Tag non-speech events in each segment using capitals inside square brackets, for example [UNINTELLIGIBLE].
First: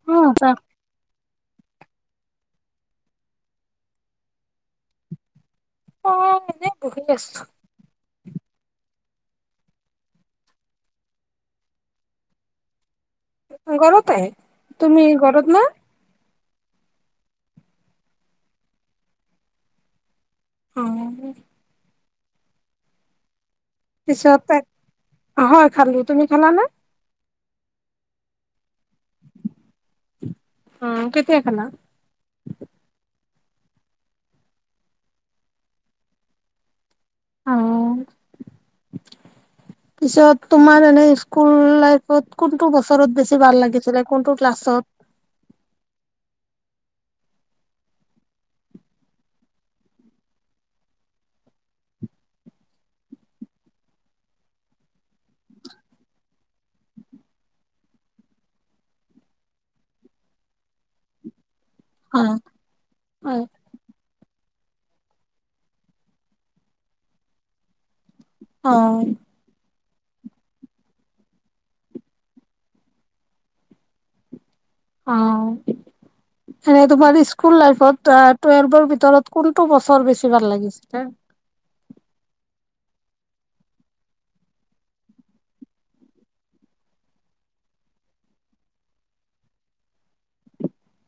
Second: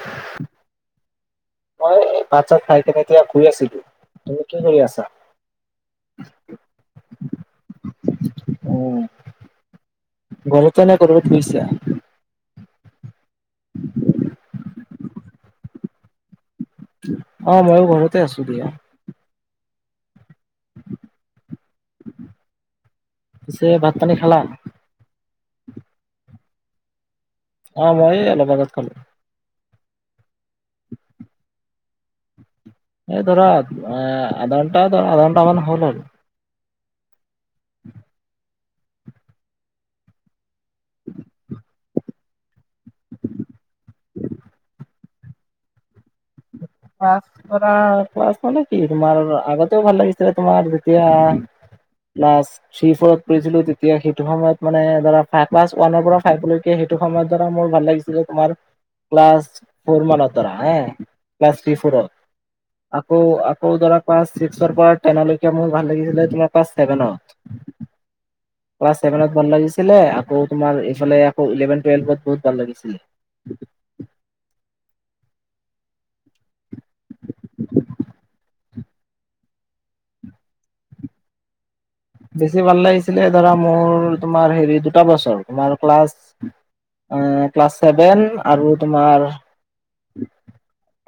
[UNINTELLIGIBLE] মই এই ভাত চাত খাই কিনে এতিয়া শুই আছিলো, তুমি কি কৰি আছা? মই এনে বহি আছো। অ' ঘৰতেনে, কৰবাত গৈছা? গৰতে, তুমি গৰত না? অ' ময়ো ঘৰতে আছোঁ দিয়া। অ' [INAUDIBLE] পিছে ভাত পানী খালা? পিছত তা [INAUDIBLE] হয়, খালো। তুমি খালানে? অ' মই এ অলপ আগত খালোঁ। অ' কেতিয়া খালা? এ দৰা আট-আ-আধা ঘণ্টা ধৰা আধা ঘণ্টা মান হ'ল আৰু। অ পিছত তোমাৰ এনে স্কুল লাই ফত কোনটো বছৰত বেছি ভাল লাগিছিলে? কোনটো ক্লাছত? [UNINTELLIGIBLE] ধৰা ক্লাছ মানে কি তোমাৰ আৰু আগতেও ভাল লাগিছিলে তোমাৰ যেতিয়া ক্লাছ থ্ৰী, ফ'ৰত পঢ়িছিলো তেতিয়া সেইটো সময়ত মানে ধৰা ফা ক্লাছ ওৱানৰ পৰা ফাইভলৈকে সেইটো সময়ত ধৰা মোৰ ভাল লাগিছি ছিলে তোমাৰ ক্লাছ ফৰ মানত ধৰা হে ক্লাছ থ্ৰী ফৰত, অ আকৌ অ আকৌ ধৰা ক্লাছ ছিক্সৰ পৰা টেনলৈকে মোৰ ভাল লাগিছিলে তোমাৰ ক্লাছ ছেভেনত। অ ক্লাছ ছেভেনত ভাল লাগিছিলে। আকৌ তোমাৰ এইফালে আকৌ ইলেভেন, টুৱেলভত বহুত ভাল লাগিছিলে। অ', এনে তোমাৰ স্কুল লাইফত টুৱে-টুৱেলভৰ ভিতৰত কোনটো বছৰ বেছি ভাল লাগিছিলে? বেছি ভাল লাগিছিলে ধৰা মোৰ তোমাৰ হেৰি দুটা বছৰ। তোমাৰ ক্লাছ আ ক্লাছ ছেভেন আৰু তোমাৰ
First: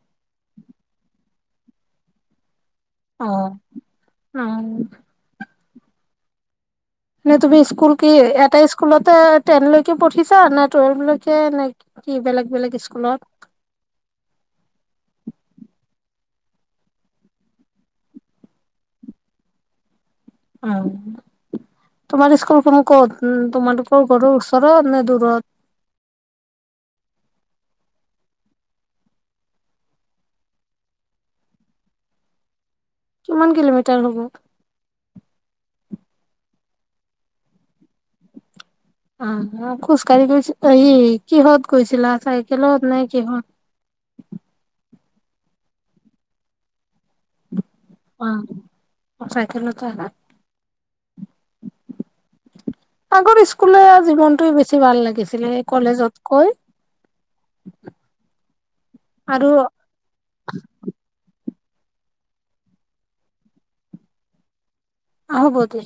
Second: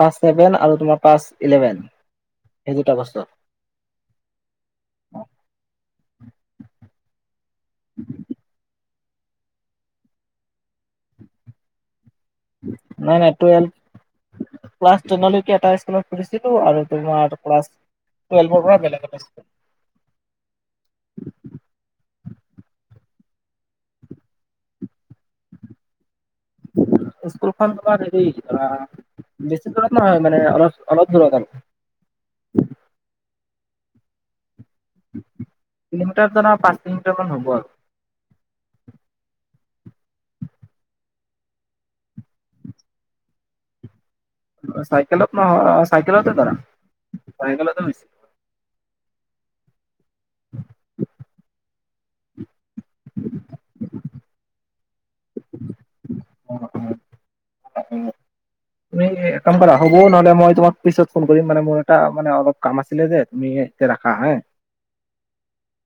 পাছ ছেভেন আৰু তোমাৰ পাছ ইলেভেন। সেই দুটা বছৰ অ' আ-ম। নে তুমি স্কুল কি এ-এটা স্কুলতে টেনলৈকে পঢ়িছা নে টুৱেলভলৈকে নে কি বেলেগ? বেলেগ স্কুলত নাই, নাই। টুৱেলভ ক্লাছ টেনলৈকে এটা স্কুলত পঢ়িছিলোঁ আৰু তোমাৰ ক্লাছ টুৱেলভৰ পৰা বেলেগ এটা স্কুল। আ, তোমাৰ স্কুলখনে ক'ত উ তোমালোকৰ ঘৰৰ ওচৰত নে দূৰত? স্কুলখন তোমাৰ হেৰি আ বেছি দূৰত নহয় মানে অলপ, অলপ দূৰত আৰু। কিমান কিল'মিটাৰ হ'ব? কিল'মিটাৰ [UNINTELLIGIBLE] পাঁচ কিল'মিটাৰ মান হ'ব আৰু। আ-আ খোজ কঢ়ি গৈছিল এই কিহত গৈছিলা চাইকেলত নে কিহত? অ' চাইকেলত নহয়। অ' চাইকেলতে ধৰা। চাইকেলতে গৈছি অ', অ' চাইকেলতে আহা? আগৰ স্কুলীয়া জীৱনটোৱে বেছি ভাল লাগিছিলে। কলেজত [UNINTELLIGIBLE] তুমি আৰু কাম কৰা? হ'ব নহ'লে মই তোমাক পিছত ফোন কৰিম মানে মোৰ এটা মানে অলপ কাম আছিলে যে, তুমি এতিয়া ৰাখা হা। অ' হ'ব দিয়া।